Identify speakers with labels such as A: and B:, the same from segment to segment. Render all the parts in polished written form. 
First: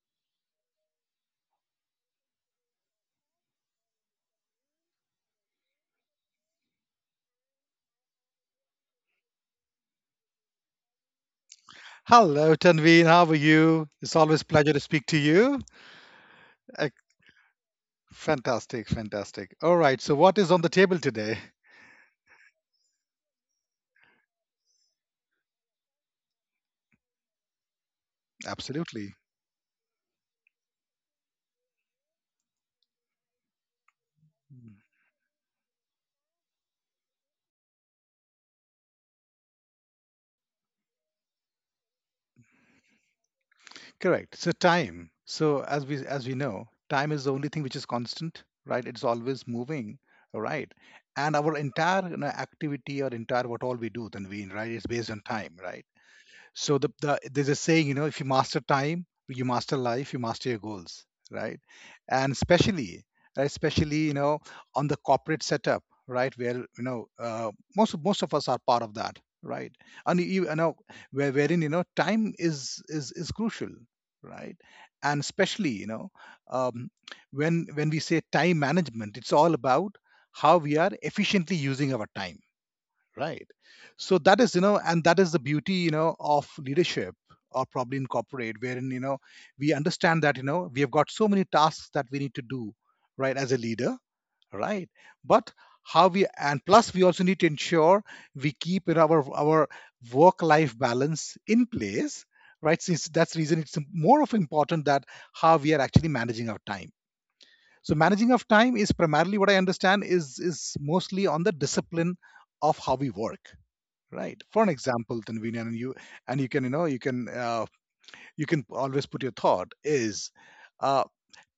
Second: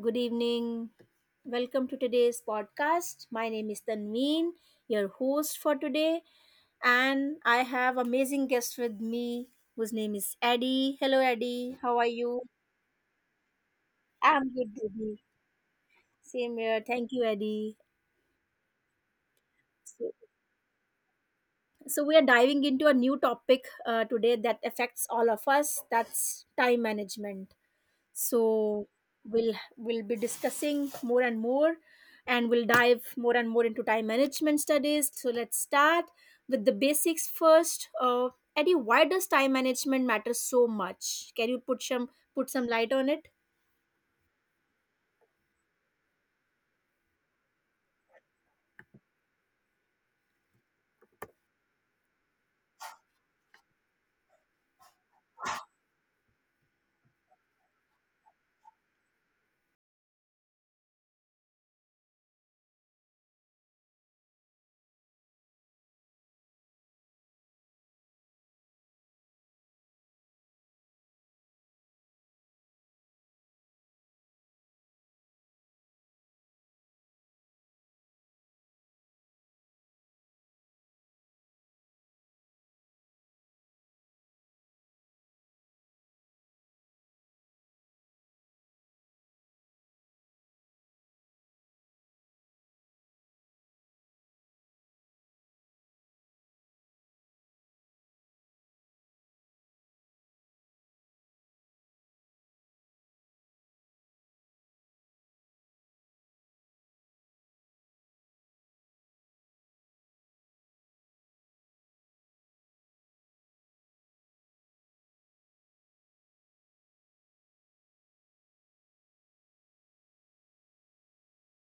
A: Good evening. Welcome to today's podcast. My name is Tanveen, your host for today, and I have amazing guest with me whose name is Eddie. Hello, Eddie. How are you?
B: Hello, Tanveen. How are you? It's always a
A: I'm
B: pleasure
A: good,
B: to speak to
A: Eddie.
B: you.
A: Same here.
B: Ec-
A: Thank you, Eddie.
B: Fantastic, fantastic. All right.
A: So,
B: So, what is on the table today?
A: so we are diving into a new topic today that affects all of us. That's time management. so
B: Absolutely.
A: we'll we'll be discussing more and more, and we'll dive more and more into time management
B: Mm.
A: studies. So let's start with the basics first. Eddie, why does time management matter so much? Can you put some light on it?
B: Correct. So, time. So, as we know, time is the only thing which is constant, right? It's always moving. All right. And our entire activity, or entire what all we do, Tanveen, right, is based on time, right? So there's a saying, if you master time, you master life, you master your goals, right? And especially, right, especially on the corporate setup, right, where most of us are part of that, right? And wherein time is crucial, right? And especially um, when we say time management, it's all about how we are efficiently using our time, right? So that is, and that is the beauty, of leadership, or probably in corporate, wherein we understand that we have got so many tasks that we need to do, right, as a leader, right. But how we, and plus we also need to ensure we keep in our work life balance in place, right. Since that's the reason, it's more of important that how we are actually managing our time. So managing of time is primarily, what I understand, is mostly on the discipline of how we work, right. For an example, Tanveen, and you, and you can, you can, you can always put your thought is, uh,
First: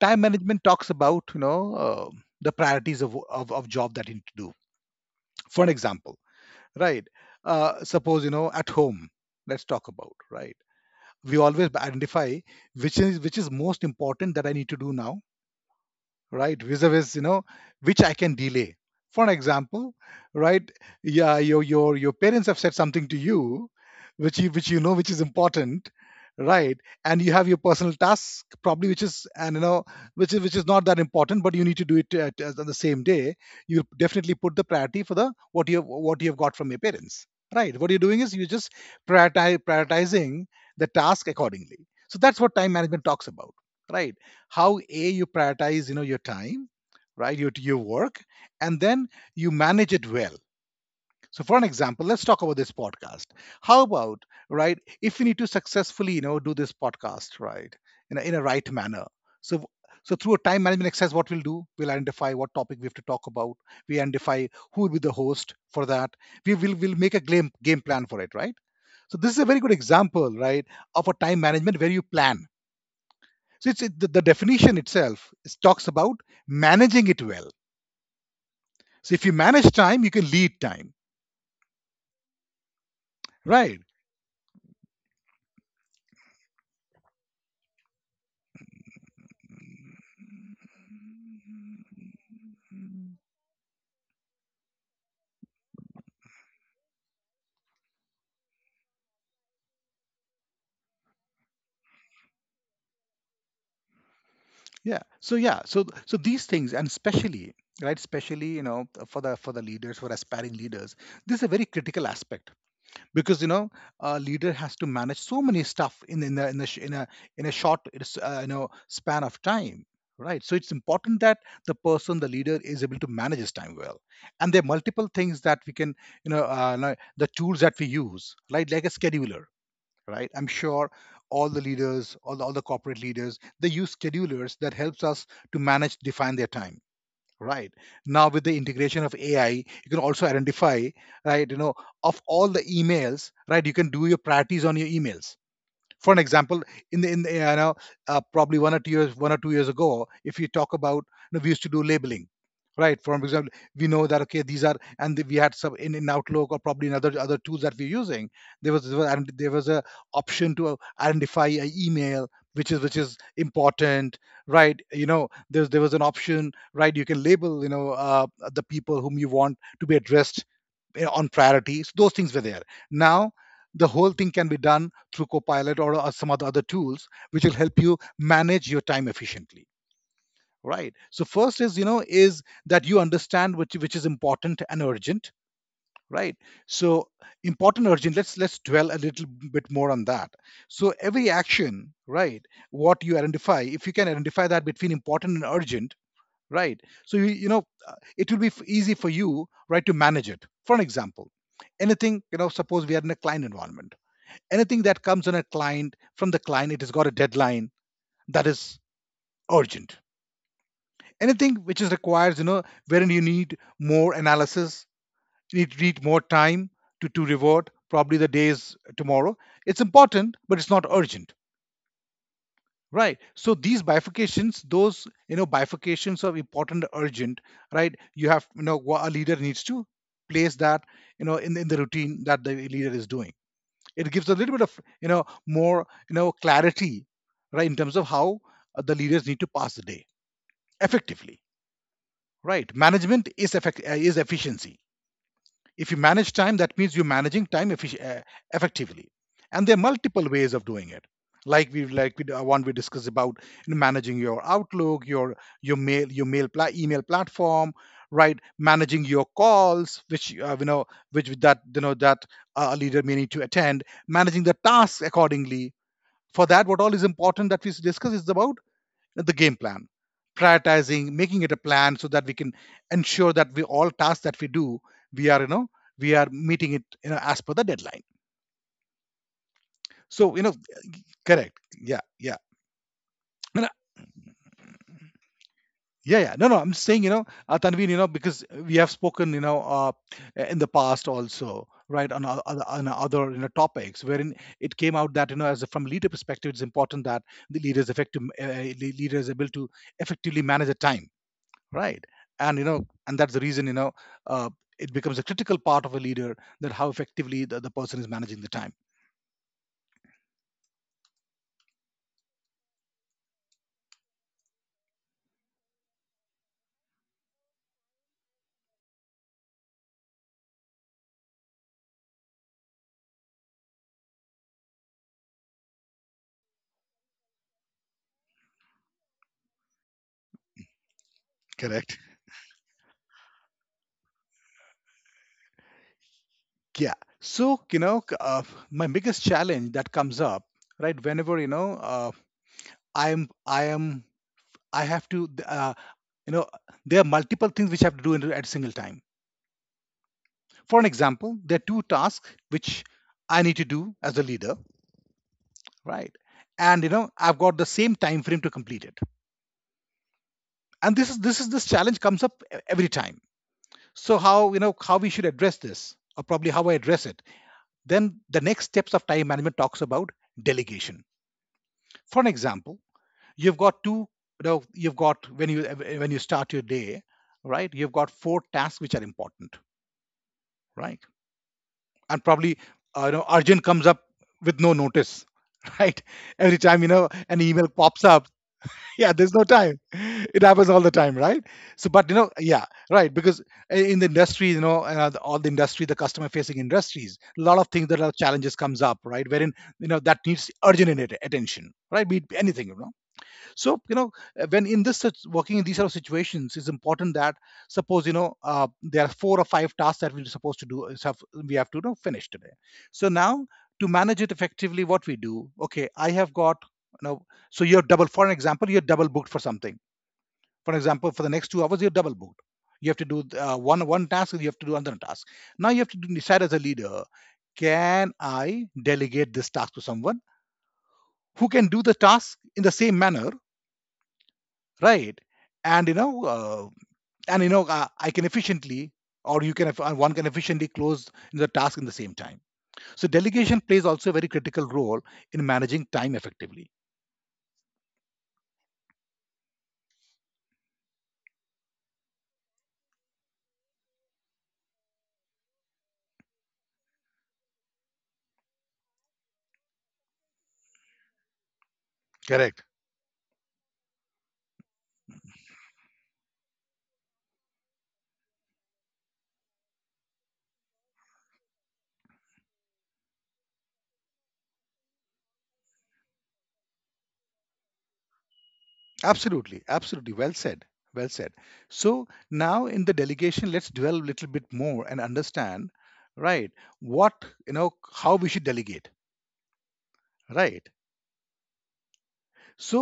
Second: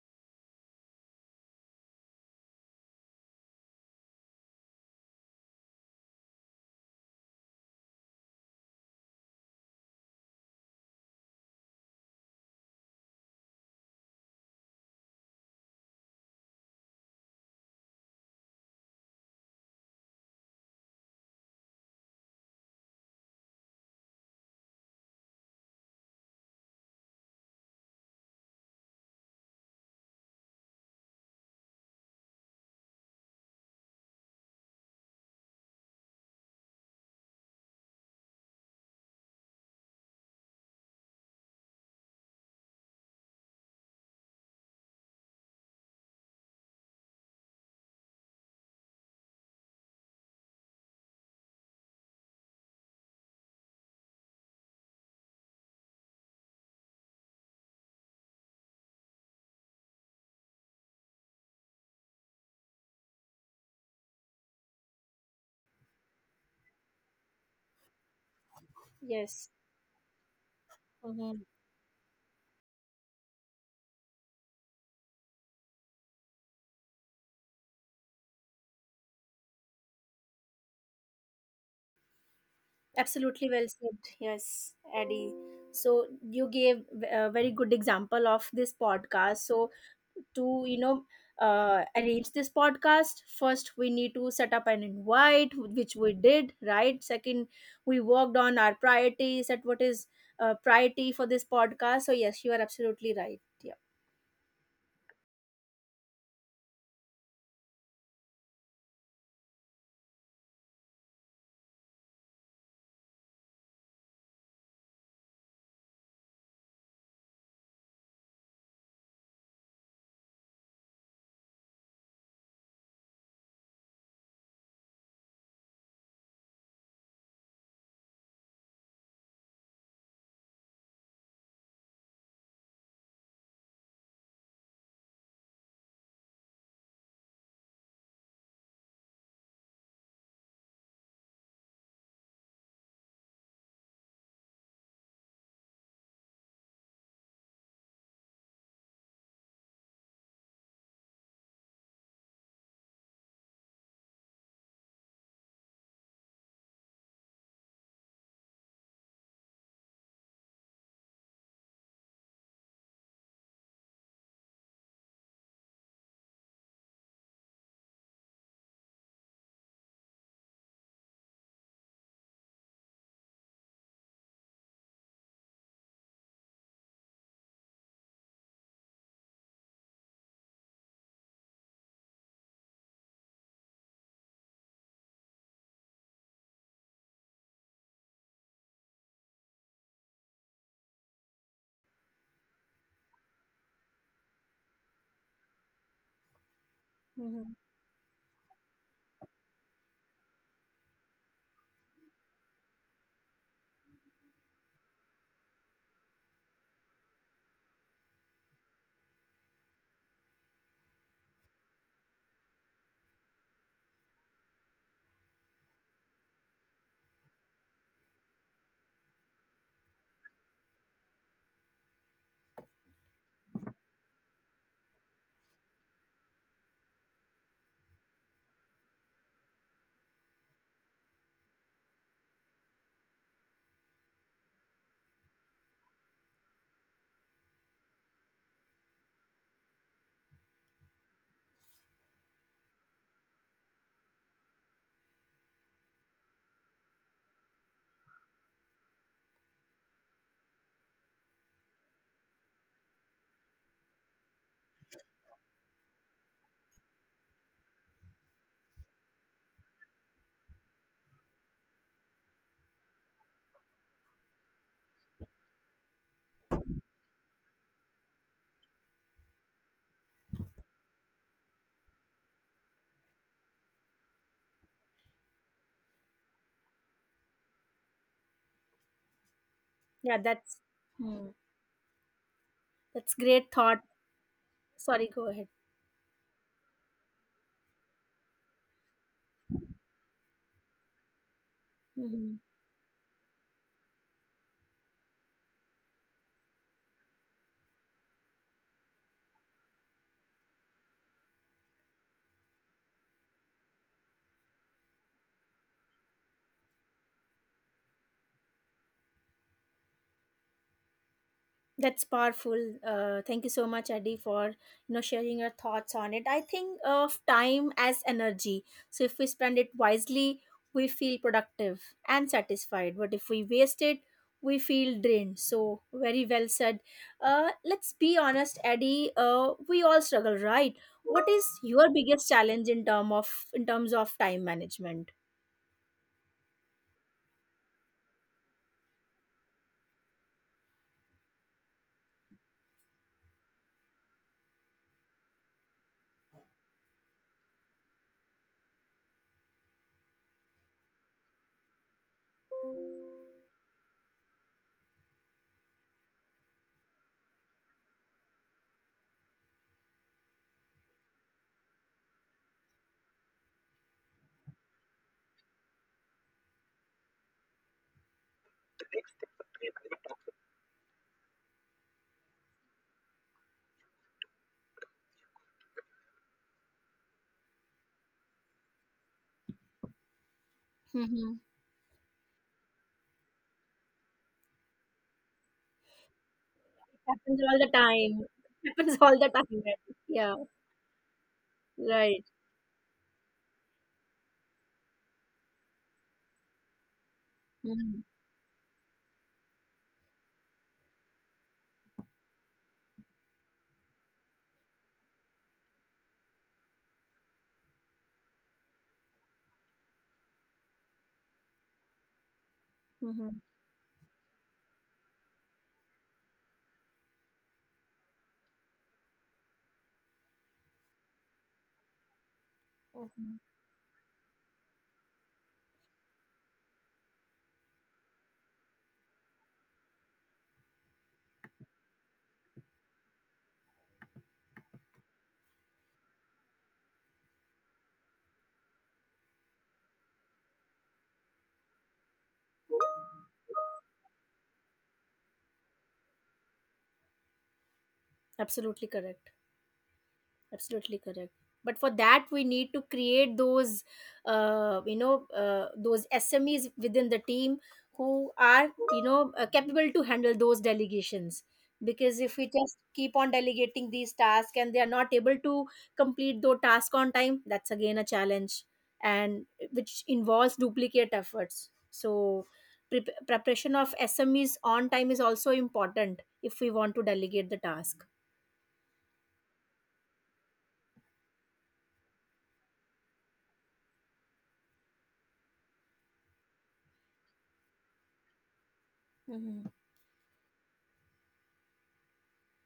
B: time management talks about, the priorities of job that you need to do, for an example, right. Suppose, at home, let's talk about, right? We always identify which is most important, that I need to do now, right. Vis-a-vis, which I can delay, for an example, right. Yeah, your parents have said something to you, which you, which you know which is important, right. And you have your personal task, probably, which is, and which is, not that important, but you need to do it at the same day. You definitely put the priority for the what you have got from your parents, right. What you're doing is you're just prioritizing the task accordingly. So that's what time management talks about, right. How a you prioritize your time, right. Your work. And then you manage it well. So for an example, let's talk about this podcast. How about, right, if you need to successfully, do this podcast, right, in a right manner. So so through a time management exercise, what we'll do, we'll identify what topic we have to talk about. We identify who will be the host for that. We will make a game plan for it, right. So this is a
A: Yes.
B: very good example, right, of a time
A: Mhm.
B: management, where you plan. So it's it, the definition itself is, talks about managing it well. So if you manage time, you can lead time,
A: Absolutely well
B: right.
A: said. Yes, Eddie. So you gave a very good example of this podcast. So to arrange this podcast, first we need to set up an invite, which we did, right? Second, we worked on our priorities at what is priority for this podcast. So yes, you are absolutely right. Yeah.
B: Yeah. So yeah. So these things, and especially, right, especially, for the, leaders, for aspiring leaders, this is a very critical aspect, because a leader has to manage so many stuff, in a sh- in a short, it's, span of time, right. So it's important that the leader is able to manage his time well. And there are multiple things that we can, like the tools that we use, right, like a scheduler, right. I'm sure all the leaders, all the corporate leaders, they use schedulers that helps us to manage, define their time, right. Now with the integration of AI, you can also identify, right, of all the emails, right. You can do your priorities on your emails, for an example, in probably 1 or 2 years ago, if you talk about, we used to do labeling, right. For example, we know that okay these are, and we had some in Outlook, or probably in other tools that we're using. There was a option to identify an email which is important, right. You know there was an option, right. You can label, the people whom you want to be addressed, on priorities. Those things were there. Now, the whole thing can be done through Copilot, or some other tools, which will help you manage your time efficiently. Right. So first is, that you understand which is important and urgent. Right. So important urgent. Let's dwell a little bit more on that. So every action, right, what you identify, if you can identify that between important and urgent, right, so you
A: Hmm.
B: know it will be easy for you, right, to manage it. For an example, anything suppose we are in a client environment. Anything that comes on a client from the client, it has got a deadline, that is urgent. Anything which is requires, wherein you need more analysis, you need more time to revert, probably the days tomorrow, it's important but it's not urgent. Right. So these bifurcations, those bifurcations of important, urgent, right. You have a leader needs to place that, in the routine that the leader is doing. It gives a little bit of more, clarity, right, in terms of how, the leaders need to pass the day effectively. Right. Management is effect is efficiency, if you manage time, that means you're managing time effectively. And there are multiple ways of doing it. Like we one, we discussed about, managing your Outlook, email platform, right. Managing your calls, which, which that a leader may need to attend, managing the tasks accordingly. For that, what all is important that we discuss is about the game plan, prioritizing, making it a plan, so that we can ensure that we all tasks that we do, we are, we are meeting it, as per the deadline.
A: Yeah,
B: So
A: that's hmm.
B: correct, yeah, yeah.
A: that's great
B: No, no,
A: thought. Sorry, go ahead.
B: yeah yeah no no, I'm saying, Tanveen, because we have spoken, in the past also, right, on
A: Mm-hmm.
B: other, on other, topics, wherein it came out that, as a, from leader perspective, it's important that the leader is effective, leader is able to effectively manage the time, right. And and that's the reason, uh, it becomes a critical part of a leader, that how effectively the person is managing the time.
A: That's powerful. Thank you so much, Adi, for sharing your thoughts on it. I think of time as energy. So if we spend it wisely, we feel productive and satisfied. But if we waste it, we feel drained. So very well said. Let's be honest, Adi. We all struggle, right? What is
B: Correct,
A: your biggest challenge in terms of time management?
B: yeah. So my biggest challenge that comes up, right, whenever, I am, I have to you know there are multiple things which I have to do at a single time. For an example, there are 2 tasks which I need to do as a leader, right. And I've got the same time frame to complete it. And this is this challenge comes up every time. So how how we should address this, or probably how I address it. Then the next steps of time management talks about delegation, for an example. You've got two, you've got, when you, start your day, right, you've got 4 tasks which are important, right.
A: Hmm.
B: And probably, urgent comes up with no notice. Right. Every time,
A: It
B: an
A: happens all
B: email
A: the
B: pops up.
A: time. It happens
B: Yeah,
A: all the
B: there's no
A: time.
B: time,
A: Adi. Yeah.
B: it happens all the time, right. So but
A: Right.
B: yeah. Right. Because, in the industry, all the industry, the customer facing industries, a lot of things that
A: Mm-hmm.
B: are challenges comes up, right, wherein, that needs urgent attention, right, be it anything, so when in this, such working in these sort of situations, it's important that, suppose, there are 4 or 5 tasks that we're supposed to do is have, we have to, finish today. So now, to manage it effectively, what we do, okay, I have got, you know so you're double, for an example, you're double booked for something. For example, for the next 2 hours, you're double booked. You have to do
A: Mhm.
B: one task, and you have to do another task. Now you have to decide as a leader, can I delegate this task to someone who can do the task in the same manner, right? and you know uh, and you know, I can efficiently, or you can one can efficiently close the task in the same time. So delegation plays also a very critical role in managing time effectively.
A: Absolutely correct. Absolutely correct. But for that, we need to create those, those SMEs within the team who are, capable to handle those delegations. Because if we
B: Correct.
A: just keep on delegating these tasks and they are not able to complete those tasks on time, that's again a challenge, and which involves duplicate efforts. So, preparation of SMEs on time is also important if we want to delegate the task.
B: Absolutely, absolutely, well said. Well said. So now in the delegation let's dwell a little bit more and understand, right, what, you know, how we should delegate,
A: Mhm.
B: right? So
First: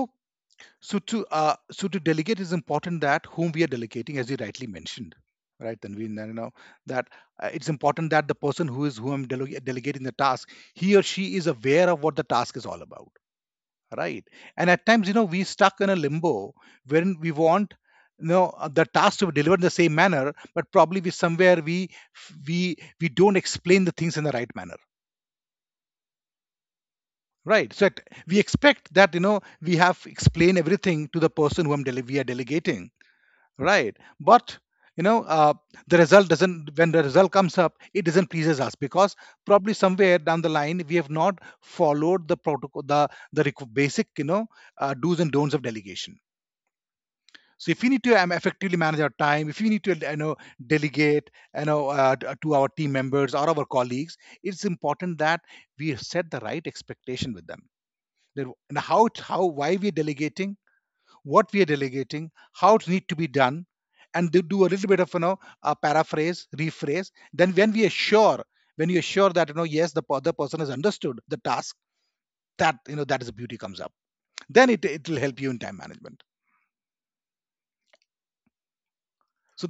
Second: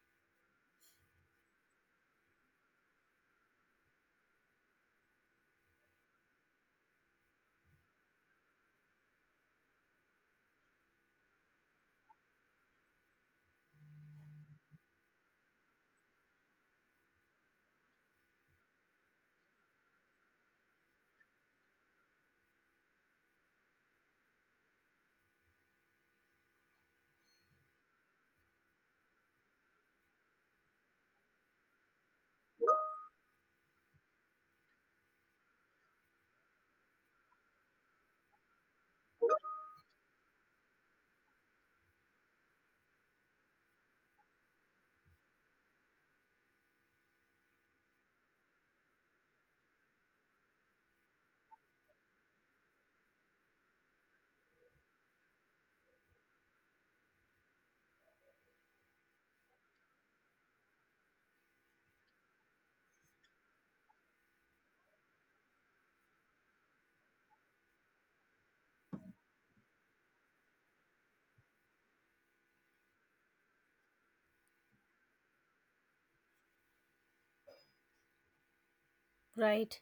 B: so to so to delegate, is important that whom we are delegating, as you rightly mentioned, right? Then we know that it's important that the person who is who I'm delegating the task, he or she is aware of what the task is all about, right? And at times, you know, we stuck in a limbo when we want, the task to be delivered in the same manner, but probably we somewhere we don't explain the things in the right manner. Right, so we expect that, you know, we have explained everything to the person whom we are delegating, right, but you know uh, the result doesn't, when the result comes up it doesn't pleases us, because probably somewhere down the line we have not followed the protocol, the basic, you know, do's and don'ts of delegation. So if we need to effectively manage our time, if we need to, you know, delegate, to our team members or our colleagues, it's important that we set the right expectation with them. And how how why we're delegating, what we are delegating, how it need to be done, and they do a little bit of, you know, a paraphrase, rephrase. Then when we are sure, when you are sure that, you know, yes, the other person has understood the task, that, you know, that is the beauty comes up. Then it will help you in time management. So
A: Right.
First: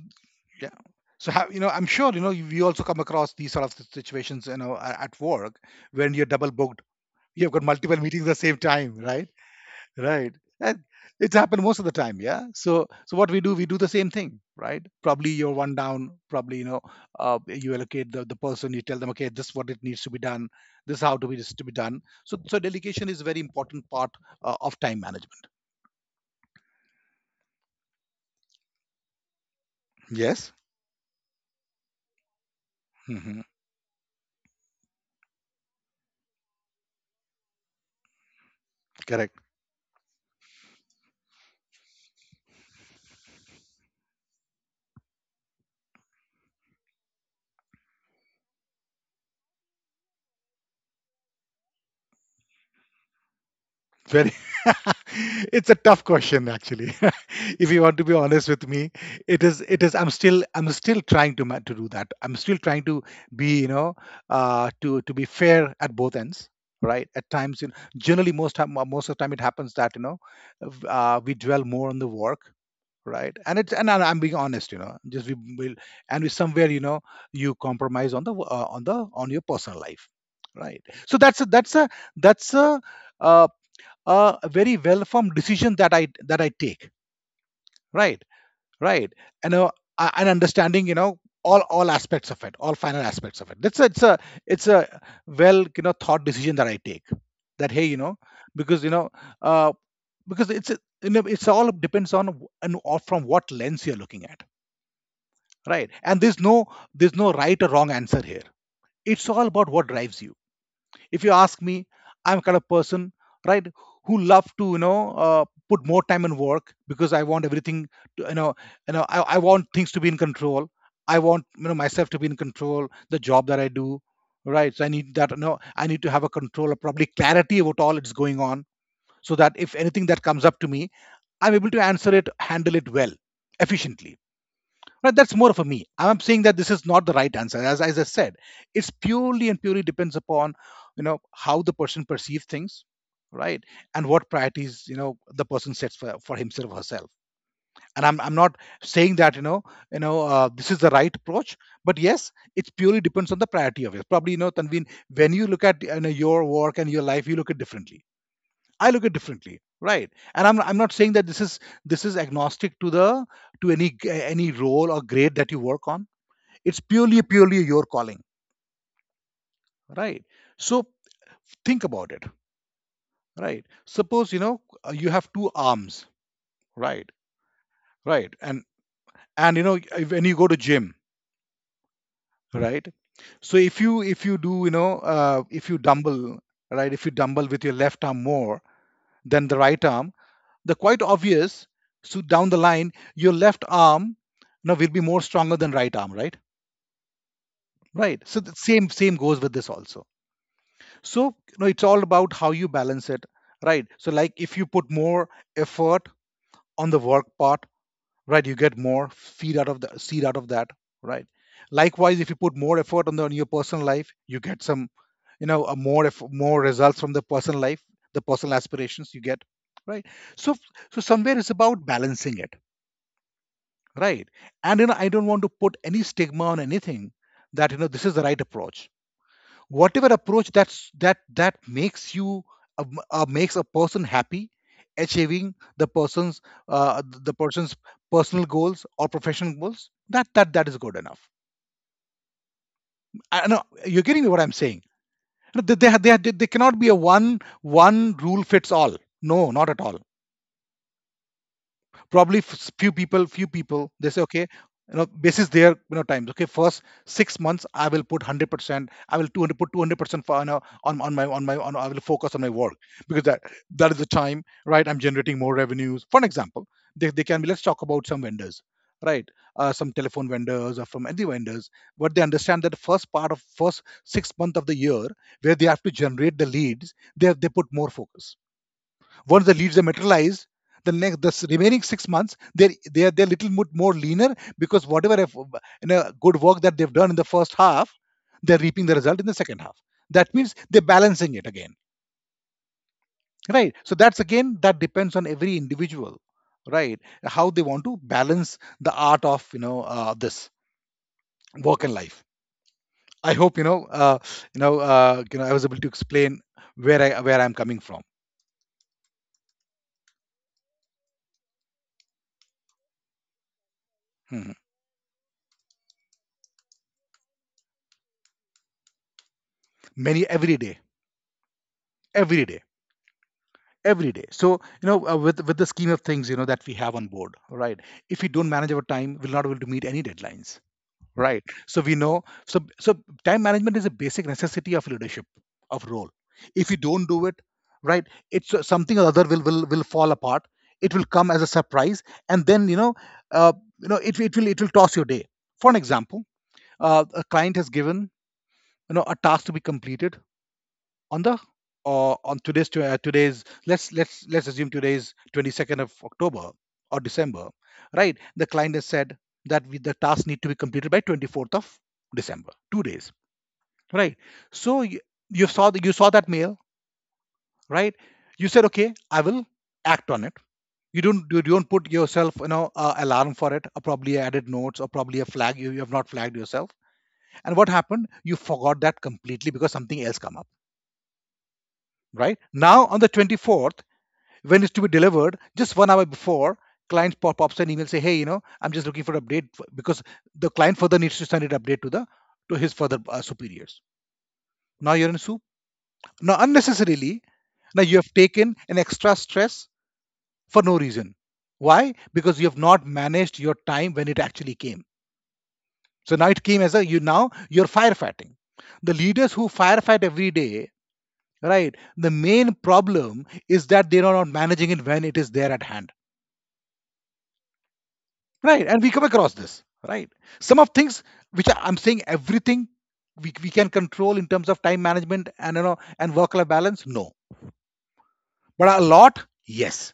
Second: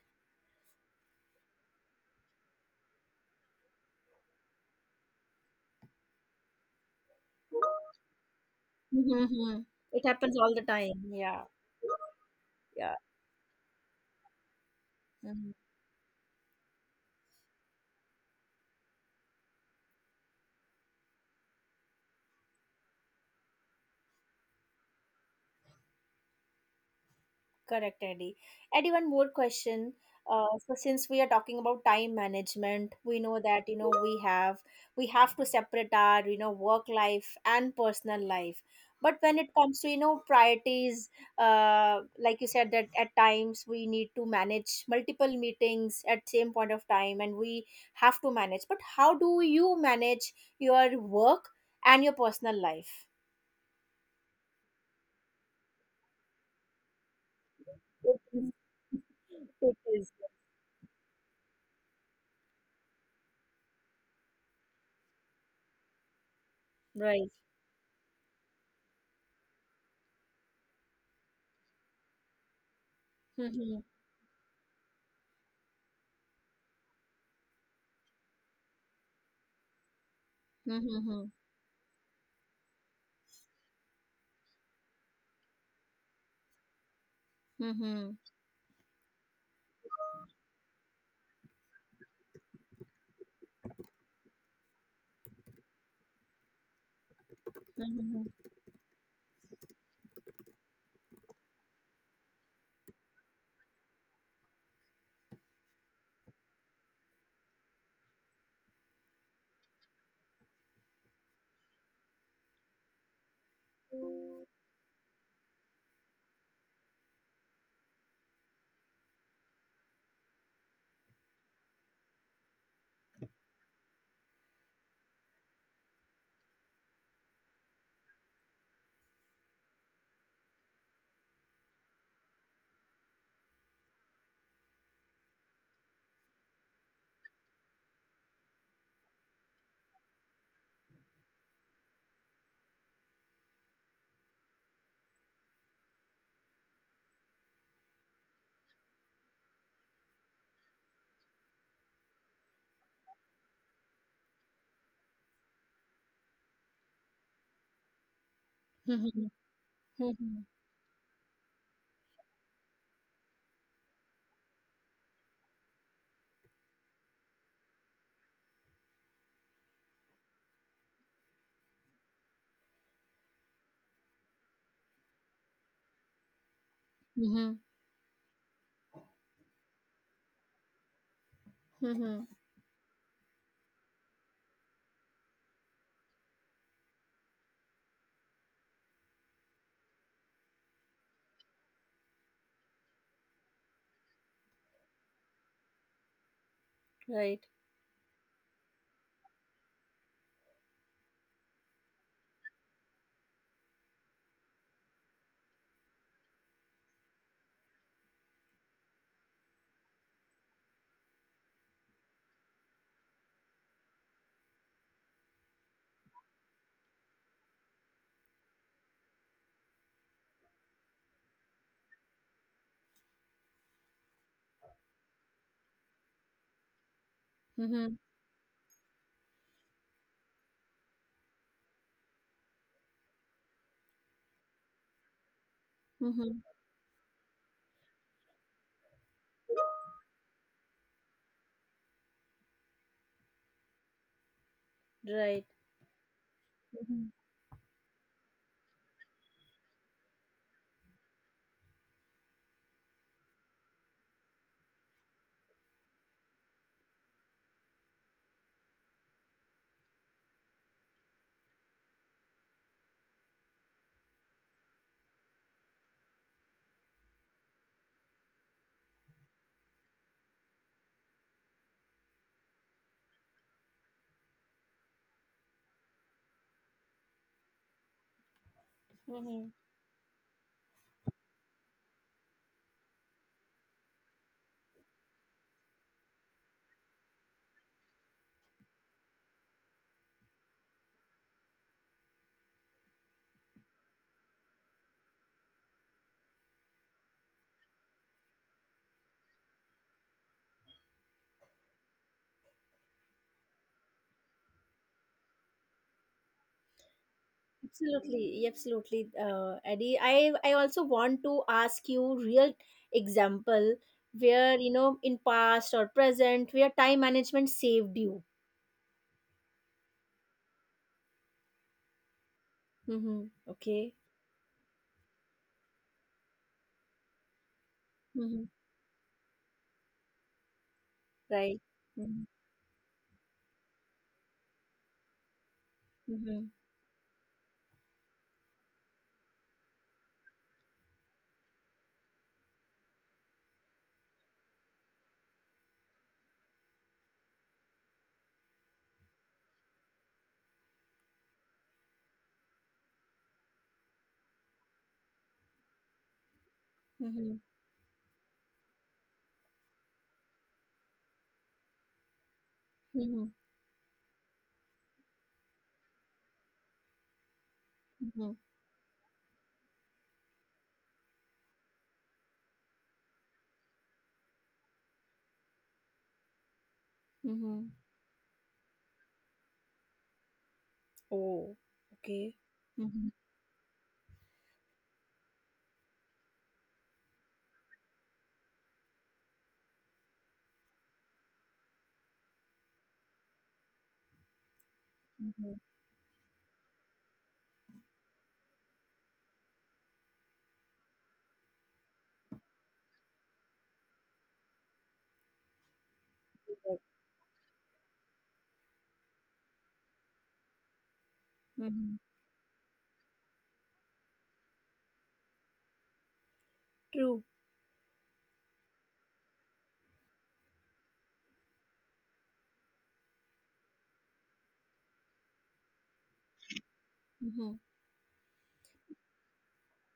B: yeah. So you know, I'm sure you know you also come across these sort of situations, you know, at work, when you're double booked. You've got multiple meetings at the same time, right?
A: Mhm. It happens
B: Right.
A: all the
B: And
A: time.
B: it's
A: Yeah.
B: happened most of the time, yeah. So
A: Yeah.
B: so what we do the same thing, right? Probably
A: Mhm.
B: you're one down, probably, you know, you allocate the person, you tell them, okay, this is what it needs to be done, this is how to be this to be done. So so delegation is a very important part of time management.
A: Correct, Eddie. Eddie, one more question.
B: Yes.
A: So since we are talking about time management, we know
B: Hmm.
A: that we have to separate our work life and personal life. But
B: Correct.
A: when it comes to priorities, like you said that at times we need to manage multiple meetings at same point of time, and we have to manage. But how do you manage your work and your personal life?
B: Very. It's a tough question, actually. If you want to be
A: It
B: honest
A: is.
B: with me, it is.
A: It
B: It is. I'm
A: is.
B: still, I'm still trying to to do that. I'm still trying to be. You know, to be fair at both ends. Right. At
A: Right.
B: times, you know, generally most time, most of the time, it happens that, you know, we dwell more on the work. Right. And it's, and I'm being honest. You know, just we will, and we somewhere, you know, you compromise on the on the on your personal life. Right.
A: Mhm,
B: So
A: mhm,
B: that's a, that's a, that's uh, a very well-formed decision that I, that I take.
A: mhm,
B: Right, right, and and understanding, you know, all aspects of it, all final aspects of it. That's a, it's a, it's a well, you know, thought decision that I take. That hey, you know,
A: mhm,
B: because you know, uh, because you know, it's all depends on and or from what lens you're looking at, right? And there's no, there's no right or wrong answer here. It's all about what drives you. If you ask me, I'm kind of person, right, who love to, you know, put more time in work, because I want everything to, you know, I want things to be in control. I want, you know, myself to be in control. The job that I do, right? So I need that. You know, I need to have a control, or probably clarity about all it's going on, so that if anything that comes up to me, I'm able to answer it, handle it well, efficiently. Right, that's more for me. I'm saying that this is not the right answer. As I said, it's purely and purely depends upon, you know, how the person perceives things, right? And what priorities, you know, the person sets for himself or herself. And I'm not saying that, you know, this is the right approach. But yes, it's purely depends on the priority of it. Probably, you know, Tanveen, when you look at, you know, your work and your life, you look at differently. I look at
A: mhm,
B: differently, right? And I'm not saying that this is, this is agnostic to the, to any role or grade that you work on. It's purely, purely your calling, right? So think about it, right. Suppose, you know, you have two arms, right,
A: mhm,
B: right. And you know if, when you go to gym,
A: mhm.
B: right. So if you do, you know, if you dumble, right, if you dumble with your left arm more than the right arm, the quite obvious. So down the line your left arm, you know, will be more stronger than right arm, right.
A: Right.
B: Right. So the same goes with this also. So you know it's all about how you balance it, right. So like if you put more effort on the work part, right, you get more feed out of the seed out of that, right. Likewise, if you put more effort on the, on your personal life, you get some, you know, a more more results from the personal life, the personal aspirations you get, right. So so somewhere it's about balancing it, right. And you know I don't want to put any stigma on anything that you know
A: Mhm,
B: this is the right approach. Whatever approach that's that that makes you makes a person happy, achieving
A: mhm.
B: the person's personal goals or professional goals, that that that is good enough. I know you're getting me what I'm saying.
A: Right.
B: No, they cannot be a
A: Mhm,
B: one rule fits all, no, not at all. Probably few people, few people, they say, okay, you know basis their, you know, times, okay, first 6 months I will put 100%, I will 200, put 200% for, you know, on my on my on, I will focus on my work, because that, that is the time, right, I'm generating more revenues, for an example. They can be, let's talk about some vendors, right, some telephone vendors or from any vendors. What they understand that the first part of first 6 month of the year, where they have to generate the leads, they put more focus. Once
A: mhm.
B: the leads are materialized, the next the remaining 6 months they're little more leaner, because whatever you know, good work that they've done in the first half, they're reaping the result in the second half. That means they're balancing it again, right? So that's again that depends on every individual, right? How they want to balance the art of, you know, this work and life. I hope you know you know you know I was able to explain where I, where I'm coming from.
A: Absolutely, absolutely, Eddie. I also want to ask you real example
B: Mhm.
A: where in past or present where time management saved you.
B: Many, every day, every day.
A: Mm-hmm. Okay.
B: Every day. So you know with the scheme of things you know that we have on board, right, if we
A: Mm-hmm.
B: don't manage our time we'll not be able to meet any deadlines, right,
A: Right.
B: so we know.
A: Mm-hmm.
B: So so time management is a basic necessity of leadership, of role.
A: Mm-hmm.
B: If you don't do it right, it's something or other will fall apart, it will come as a surprise, and then uh, you know it, it will, it will toss your day. For an example, a client has given, you know, a task to be completed on the on today's today's, let's assume today's 22nd of October, or
A: Mm-hmm.
B: December, right? The client has said that we, the task need to be completed by 24th of December, 2 days, right? So you saw the, you saw that mail, right?
A: Mm-hmm.
B: You said, okay, I will act on it. You don't, you don't put yourself you know alarm for it, or probably added notes, or probably a flag, you have not flagged yourself. And
A: Mm-hmm.
B: what happened? You forgot that completely because something else come up,
A: Oh. Okay.
B: right? Now on
A: Mm-hmm.
B: the 24th, when it's to be delivered just 1 hour before, client pop ups an email say, hey, I'm just looking for an update because the client further needs to send an update to the to his further superiors. Now you're in soup,
A: Mm-hmm.
B: now unnecessarily, now you have taken an extra stress for no reason. Why? Because you have not managed your time when it actually came. So now it came as a, you, now you're firefighting. The leaders who firefight every day, right?
A: Mhm.
B: The main problem is that they are not managing it when it is there at hand.
A: True.
B: Right, and we come across this, right? Some of things which are, I'm saying everything we can control in terms of time management and and work life balance, no.
A: Mhm.
B: But a lot, yes.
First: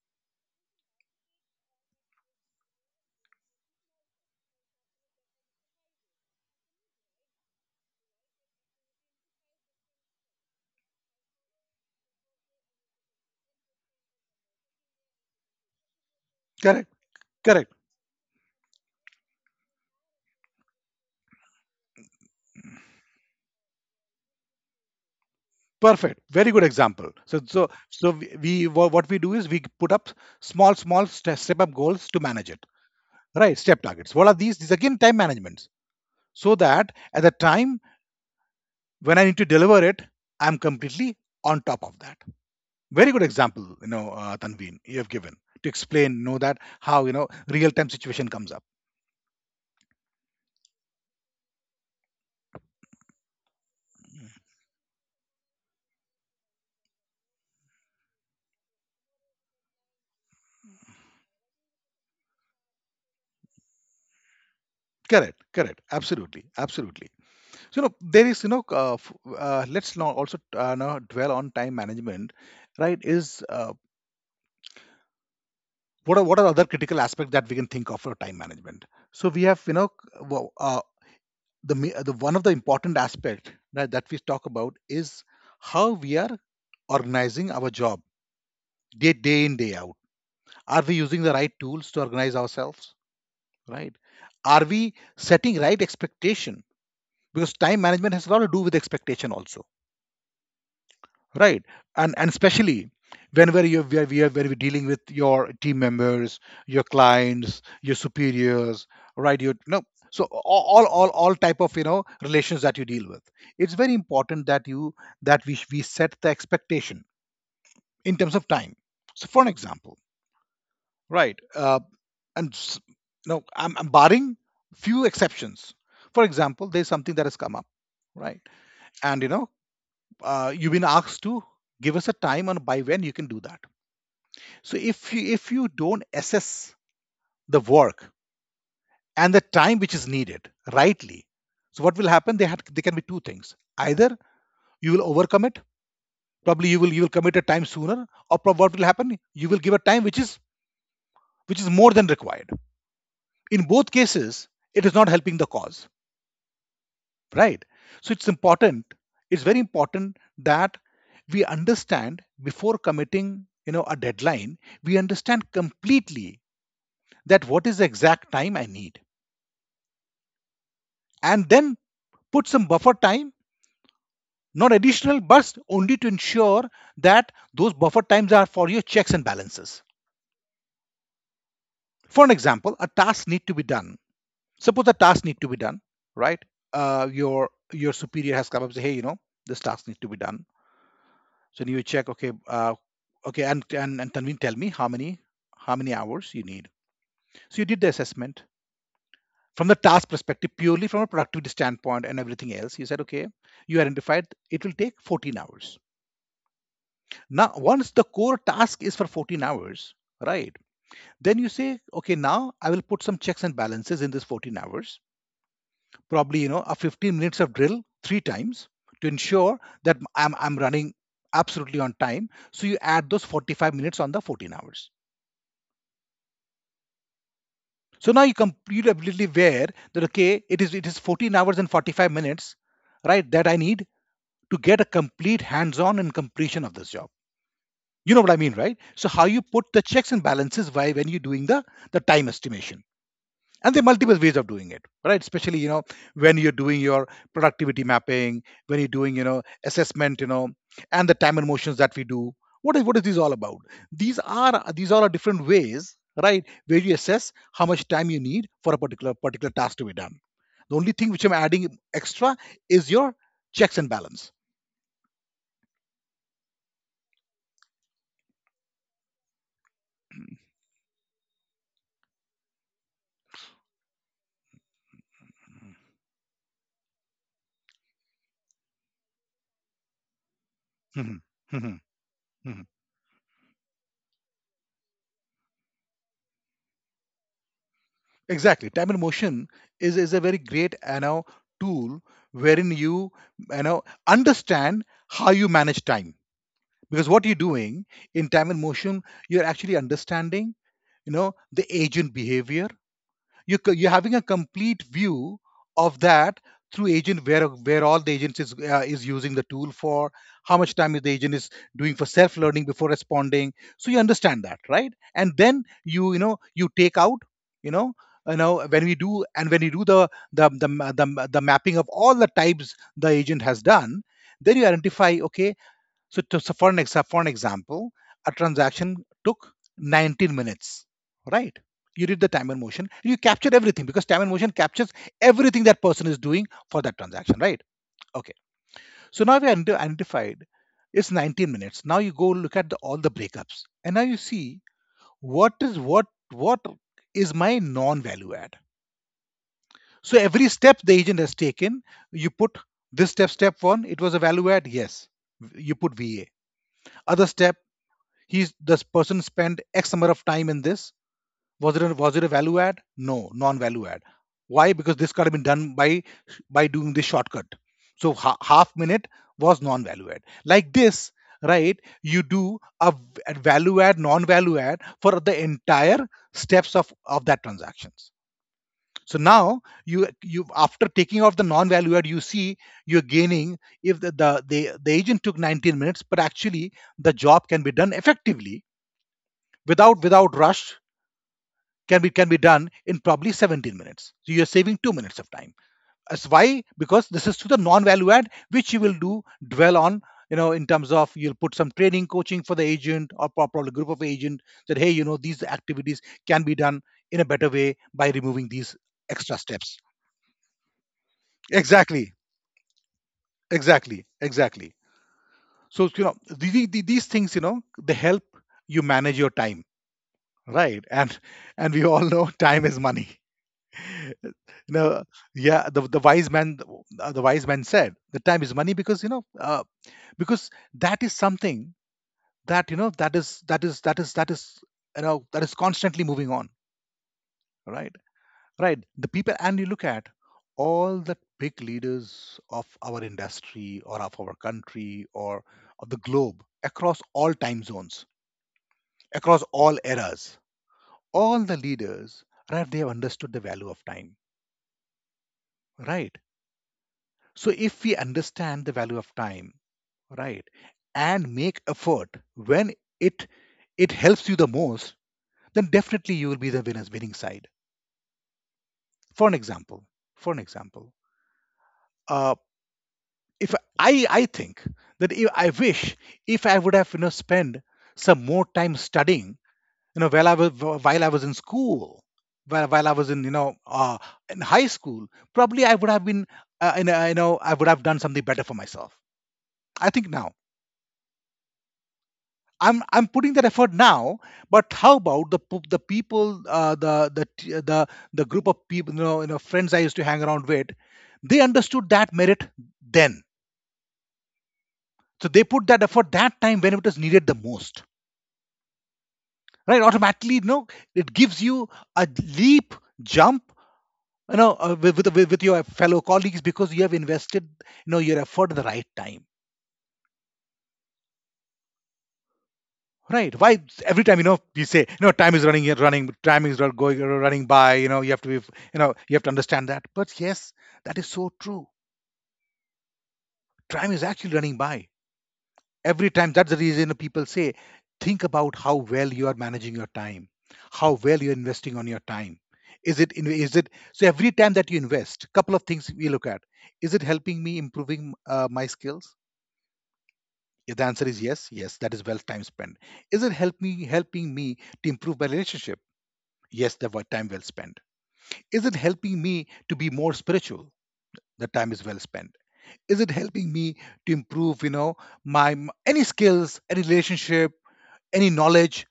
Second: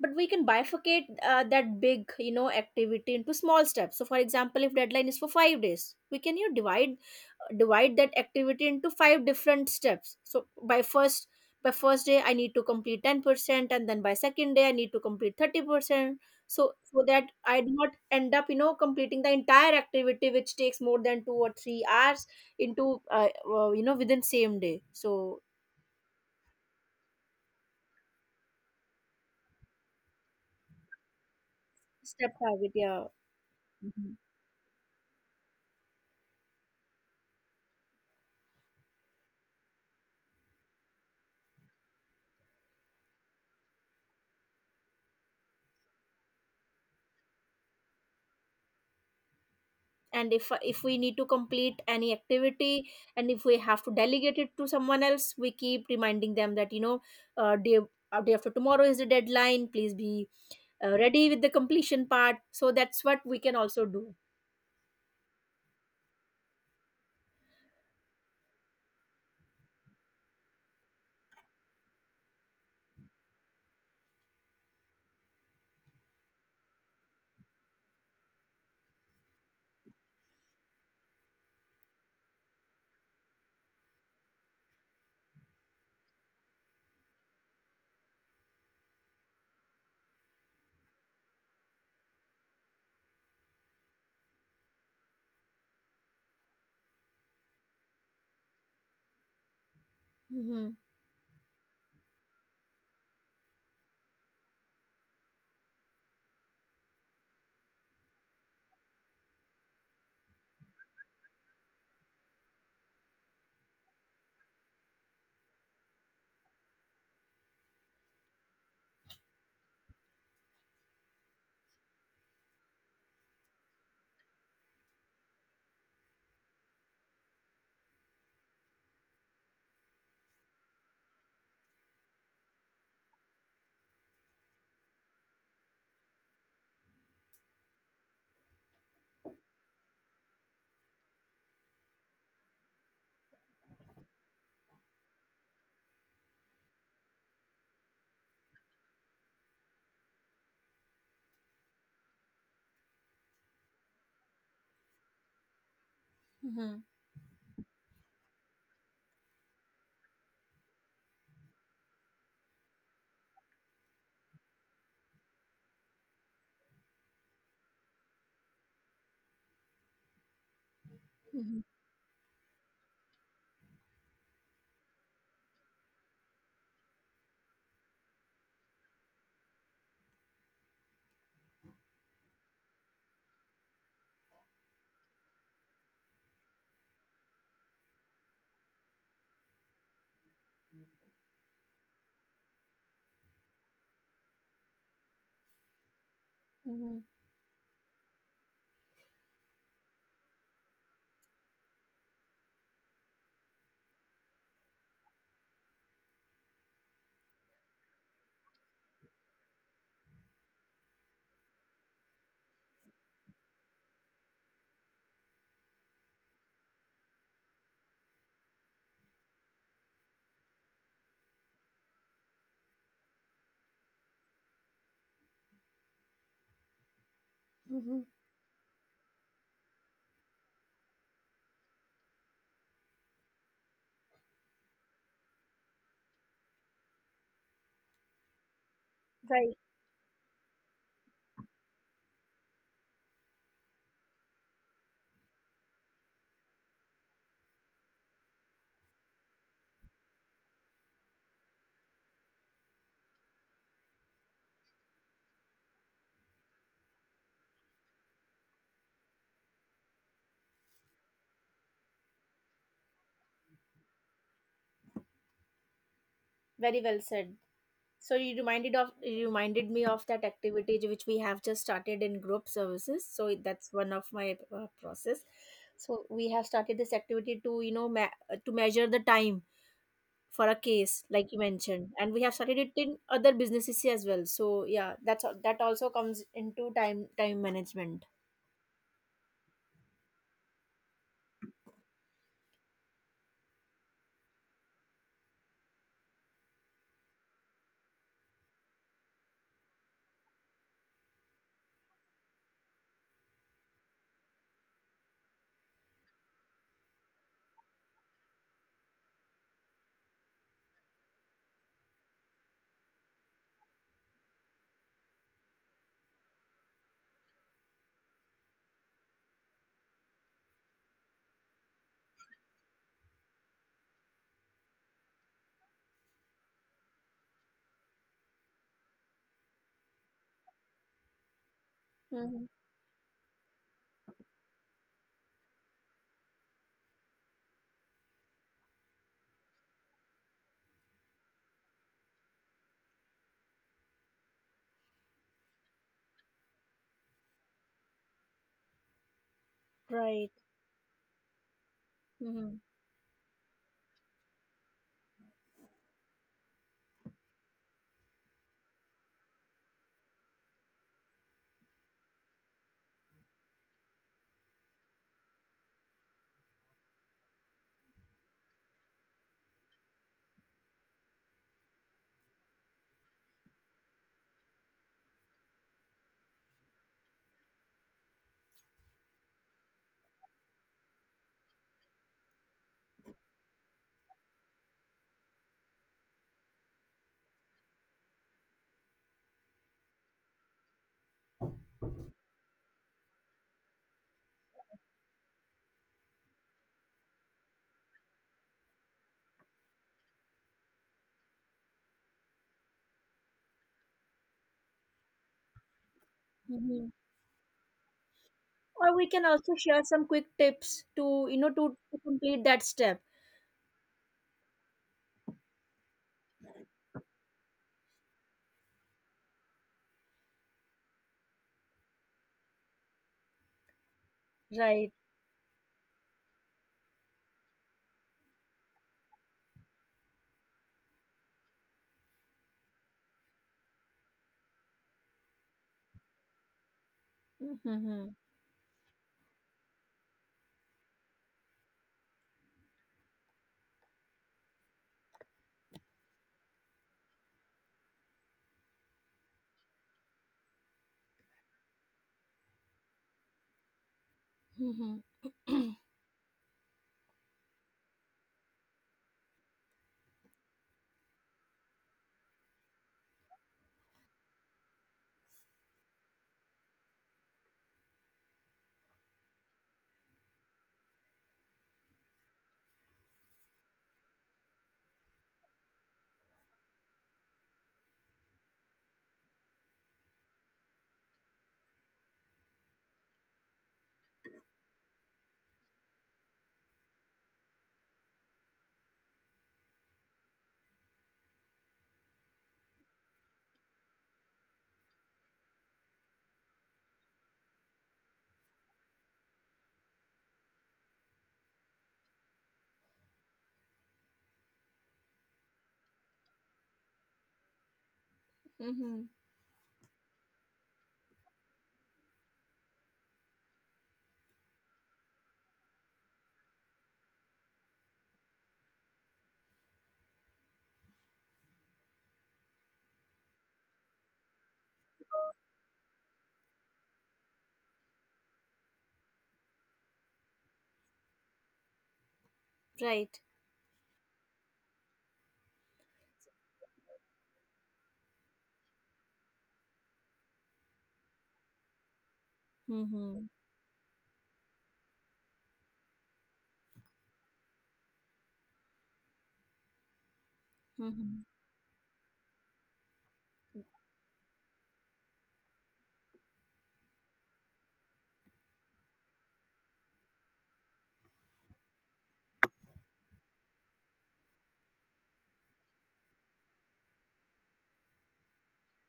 A: But we can bifurcate that big, activity into small steps. So, for example, if deadline is for 5 days, we can divide that activity into five different steps. So, by first day, I need to complete 10%, and then by second day, I need to complete 30%. So,
B: Correct,
A: so that I do
B: correct,
A: not end up, completing the entire activity, which takes more than 2 or 3 hours, into within same day. So,
B: perfect. Very good example. So what we do is we put up step up goals to
A: step
B: manage it.
A: target, yeah.
B: Right, step
A: Mm-hmm.
B: targets. What are these? These again time managements, so that at the time when I need to deliver it, I'm completely on top of that. Very good example, Tanveen, you have given, to explain, know that how, you know, real time situation comes up.
A: And if we need to complete any activity, and if we have to delegate it to someone else, we keep reminding them that, uh, day day after tomorrow is the deadline. Please be ready with the completion part. So that's what we can also do.
B: Correct, correct, absolutely, absolutely. So you know, there is, let's now also now dwell on time management, right? is What are other critical aspects that we can think of for time management? So we have, the, one of the important aspect that we talk about is how we are organizing our job day day in day out. Are we using the right tools to organize ourselves? Right? Are we setting right expectation? Because time management has a lot to do with expectation also,
A: Mm-hmm.
B: right? And especially whenever you we are when we're dealing with your team members, your clients, your superiors, right? You know, so all, all type of, you know, relations that you deal with, it's very important that you that we set the expectation in terms of time. So for an example, right? And s- no, I'm barring few exceptions. For example, there's something that has come up, right? And you know, you've been asked to give us a time on by when you can do that. So if you don't assess the work and the time which is needed rightly, so what will happen? They can be two things. Either you will overcome it, probably you will commit a time sooner, or what will happen? You will give a time which is more than required. In both cases, it is not helping the cause,
A: Mm-hmm.
B: right? So it's important, it's very important that we understand before committing, you know, a deadline, we understand completely that what is the exact time I need, and
A: Mm-hmm.
B: then put some buffer time, not additional, but only to ensure that those buffer times are for your checks and balances. For an example, a task need to be done. Suppose a task need to be done, right? Your superior has come up and say, hey, you know, this task needs to be done. So then you check, okay, okay, and Tanveen, tell me how many hours you need.
A: Mm-hmm.
B: So you did the assessment from the task perspective, purely from a productivity standpoint and everything else. You said, okay, you identified it will take 14 hours. Now, once the core task is for 14 hours, right? Then you say, okay, now I will put some checks and balances in this 14 hours. Probably, you know, a 15 minutes of drill three times to ensure that I'm running absolutely on time. So you add those 45 minutes on the 14 hours. So now you completely aware that okay, it is 14 hours and 45 minutes, right? That I need to get a complete hands-on and completion of this job. You know what I mean, right? So how you
A: Right.
B: put the checks and balances, why when you're doing the time estimation. And there are multiple ways of doing it, right? Especially, you know, when you're doing your productivity mapping, when you're doing, you know, assessment, you know, and the time and motions that we do. What is this all about? These all are different ways, right, where you assess how much time you need for a particular task to be done. The only thing which I'm adding extra is your checks and balance.
A: Very well said. So you reminded me of that activity which we have just started in group services. So that's one of my process. So we have started this activity to you know ma- to measure the time for a case like you mentioned, and we have started it in other businesses as well. So yeah, that also comes into time management.
B: Exactly. Time and motion is a very great, you know, tool wherein you, you know, understand how you manage time. Because what you're doing in time and motion, you're actually understanding, you know, the agent behavior. You're having a complete view of that through agent, where all the agents is using the tool for how much time is the agent is doing for self learning before responding. So you understand that, right? And then you know, you take out, you know, when we do, and when you do the the mapping of all the types the agent has done, then you identify, okay, so for for an example, a transaction took 19 minutes, right? You did the
A: Hmm.
B: time and motion. You captured everything, because time and motion captures everything that person is doing for that transaction, right? Okay. So now we identified it's 19 minutes. Now you go look at the, all the breakups, and now you see what is what what is my non-value add. So
A: Right.
B: every step the agent has taken, you
A: Hmm.
B: put this step one. It was a value add, yes. You put VA. Other step, he's, this person spent x number of time in this. Was it a value add? No, non value add. Why? Because this could have been done by doing this shortcut. So half minute was non value add, like this, right? You do a value add, non value add for the entire steps of that transactions. So now you, after taking off the non value add, you see you're gaining. If the agent took 19 minutes, but actually the job can be done effectively without rush, can be done in probably 17 minutes, so you're saving 2 minutes of time. That's why, because this is to the non value add, which you will do, dwell on, you know, in terms of you'll put some training coaching for the agent or probably group of agent, that hey, you know, these activities can be done
A: Hmm.
B: in a better way by removing these
A: Or we can
B: extra
A: also share
B: steps.
A: some quick tips to you know to
B: Exactly,
A: complete that step.
B: exactly, exactly. So you know, these things, you know, they help you manage your time, right? And we all know time is money.
A: Right.
B: No, yeah, the wise man, the wise man said the time is money, because because that is something that, you know, that is, you know, that is constantly moving on, right?
A: Hmm.
B: Right, the people, and you look at all the big leaders of our industry, or of our country, or of the globe, across all time zones, across all eras, all the leaders, right? They have understood the value of time,
A: Hmm.
B: right? So if we understand the value of time, right, and make effort when it it helps you the most, then definitely you will be the winners winning side. For an example, for an example, uh, if I think that if, I wish, if I would have, you know, spent some more time studying, you know, while I was in school, while I was in, in high school, probably I would have been you know, I would have done something better for myself. I think now I'm putting that effort now, but how about the people, the group of people, you know, friends I used to hang around with, they understood that merit then, so they put that effort that time when it was needed the most,
A: Mm-hmm.
B: right? Automatically, you know, it gives you a leap, jump, you know, with your fellow colleagues because you have invested, you know, your effort at the right time. Right. Why every time, you know, you say, you know, time is running, running, time is going running by. You know, you have to be, you know, you have to understand that. But yes, that is so true.
A: Right.
B: Time is actually running by every time. That's the reason people say, think about how well you are managing your time, how well you're investing on your time. Is it
A: Mm-hmm.
B: is it so every time that you invest, couple of things we look at. Is it helping me improving my skills? If the answer
A: Mm-hmm.
B: is yes, yes, that is well time spent. Is it helping me to improve my relationship? Yes, the time well spent. Is it helping me to be more spiritual? The time is well spent. Is it helping me to improve, you know, my any skills, any relationship, any knowledge?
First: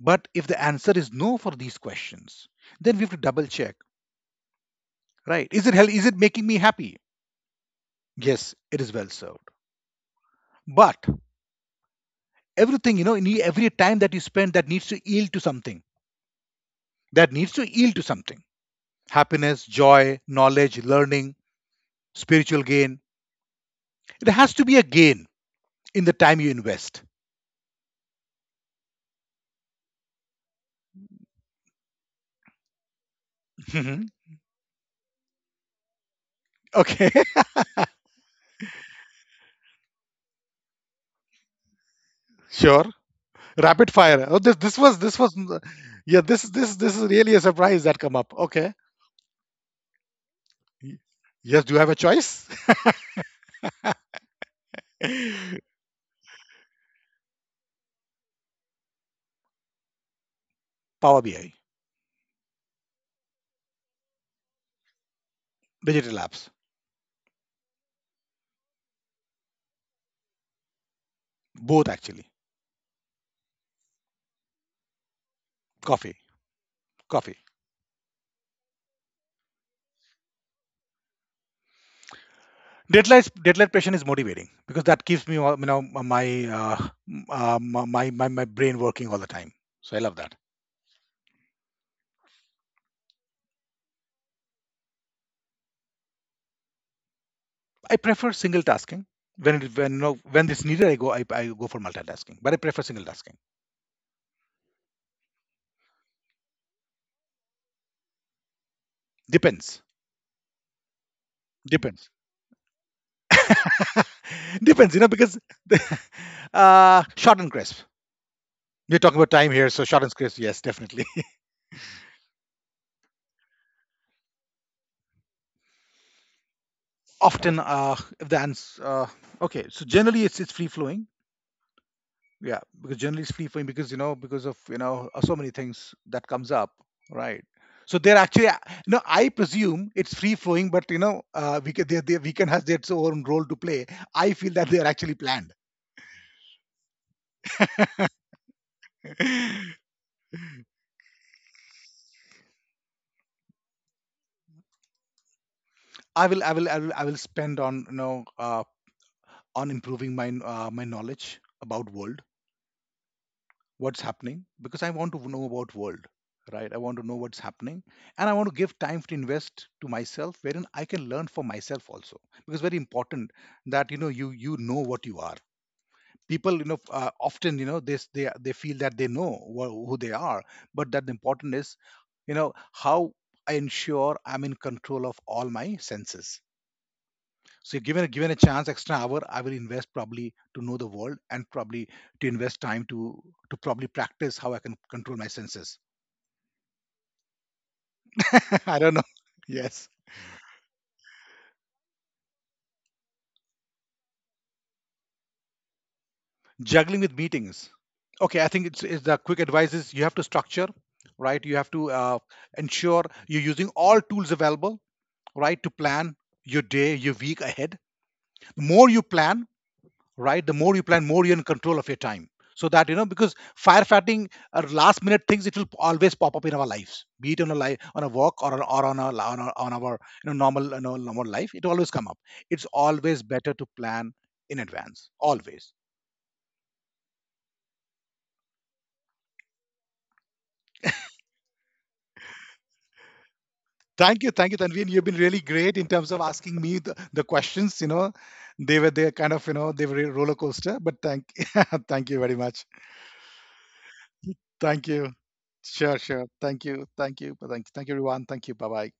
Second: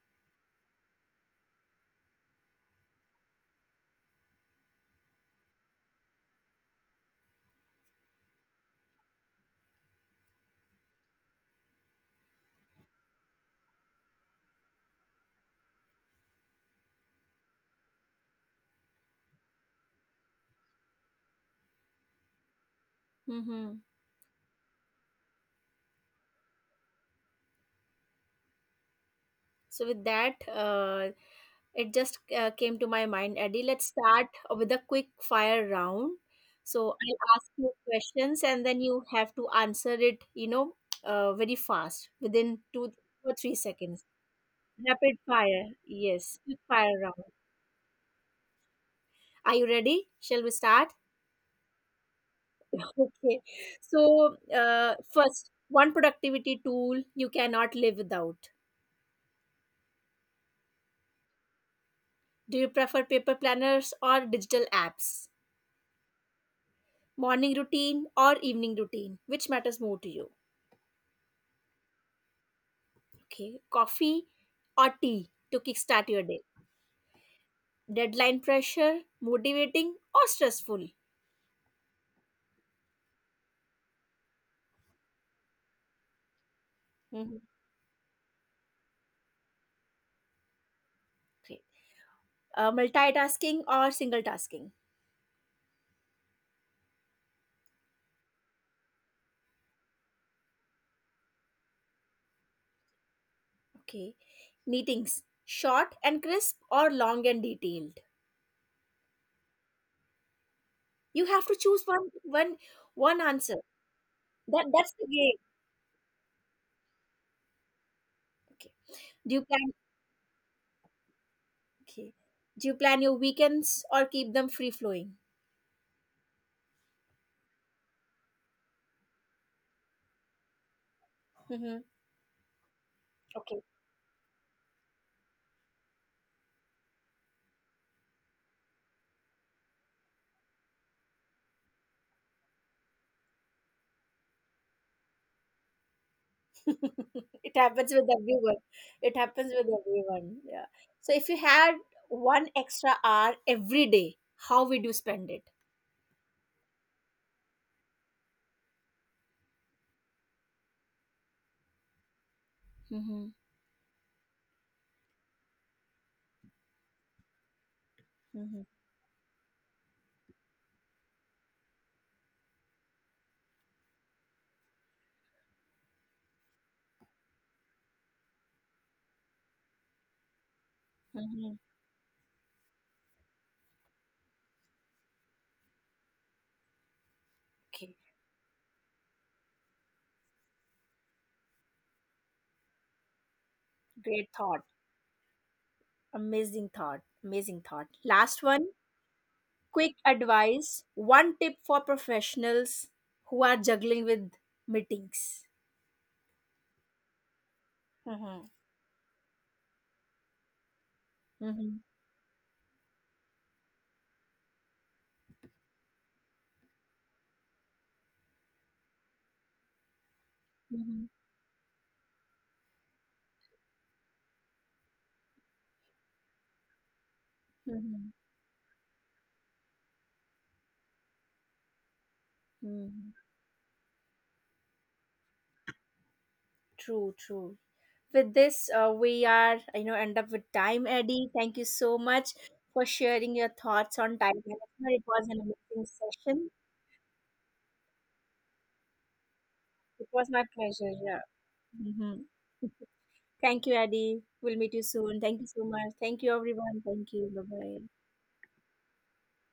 B: But if the answer is no for these questions, then we have to double check, right? Is it is it making me happy? Yes, it is well served. But everything, you know, in every time that you spend that needs to yield to something. That needs to yield to something. Happiness, joy, knowledge, learning, spiritual gain.
A: Mm-hmm.
B: It has to be a gain in the time you invest.
A: So with that, it just came to my mind, Eddie. Let's
B: Mhm.
A: start with a quick fire round. So
B: Okay,
A: I'll ask you questions, and then you have to answer it. Very fast within
B: sure.
A: two or three
B: Rapid
A: seconds.
B: fire. Oh,
A: Rapid fire.
B: yeah.
A: Yes,
B: This
A: quick
B: this
A: fire
B: this is
A: round.
B: really a surprise that come up. Okay.
A: Are you ready? Shall we start?
B: Y- Yes. Do you have a choice?
A: Okay. So first, one productivity tool you cannot live without.
B: Power BI,
A: Do you prefer paper planners or digital apps?
B: digital apps,
A: Morning routine or evening routine? Which matters more to you?
B: both actually.
A: Okay. Coffee or tea to kickstart
B: Coffee,
A: your day?
B: coffee.
A: Deadline pressure, motivating or stressful?
B: Deadline patient is motivating because that keeps me you know my
A: Mhm.
B: my, brain working all the time. So I love that.
A: Great. Multitasking or single tasking?
B: I prefer single tasking. When you know, when it's needed, I go for multitasking. But I prefer single tasking.
A: Okay. Meetings short and crisp or long and detailed?
B: Depends.
A: You have to choose
B: Depends.
A: one one answer. That's
B: Depends, you
A: the
B: know,
A: game.
B: because short and crisp.
A: Okay.
B: We're talking about
A: Do you
B: time here,
A: plan?
B: so short and crisp, yes, definitely.
A: Okay. Do you plan your weekends or keep them free flowing?
B: Often, if the answer, okay, so generally it's free flowing,
A: Mhm.
B: yeah, because generally it's free
A: Okay.
B: flowing because you know because of you know so many things that comes up, right? So they're actually, no, I presume it's free flowing, but you know, we can, weekend has its own role to play. I feel that they are actually planned.
A: It happens with everyone. It happens with everyone. Yeah. So if you had one extra hour every day, how would you spend it?
B: I will spend on you know on improving my my knowledge about world
A: Mm-hmm.
B: what's happening because I want to know about world, right? I want to know what's happening, and I want
A: Mm-hmm.
B: to give time to invest to myself wherein I can learn for myself also because very important that you know you know what you are. People, you know, often you know they feel that they know who they are, but that the
A: Mm-hmm.
B: important is you know how I ensure I'm in control of all my senses. So
A: Okay.
B: given a chance, extra hour, I will invest probably to know the world and probably to invest time to probably
A: Great
B: practice
A: thought.
B: how I can control my senses.
A: Amazing thought. Amazing thought. Last one.
B: I don't know.
A: Quick
B: Yes,
A: advice. One tip for professionals who are juggling with meetings.
B: juggling with meetings.
A: Mm-hmm.
B: Okay, I think it's the quick advice is you have to structure, right? You
A: Mm-hmm.
B: have to ensure you're using all tools available, right, to plan your day, your week ahead. The more you plan, right? The more you
A: Mm-hmm.
B: plan, more you're in control of your time. So that you know, because firefighting are last minute things, it will always pop up in our lives, be it on a life, on a walk or on, on our you know, normal life, it always come up. It's
A: Mm-hmm.
B: always better to plan in advance, always.
A: True, true. With this we are end up with time, Eddie. Thank you so much for sharing your thoughts on time
B: Thank you, Tanveen.
A: management. It
B: You've been
A: was an
B: really great
A: amazing
B: in terms of
A: session.
B: asking me the questions. You know, they kind of you know
A: It
B: they
A: was
B: were
A: my
B: a roller
A: pleasure.
B: coaster,
A: Yeah.
B: but thank
A: Hmm.
B: thank you very much.
A: Thank you, Eddie. We'll meet you soon. Thank
B: Thank
A: you so
B: you.
A: much. Thank you,
B: Sure,
A: everyone.
B: sure.
A: Thank
B: Thank
A: you.
B: you,
A: Bye
B: thank
A: bye.
B: you, thank you, everyone. Thank you. Bye bye.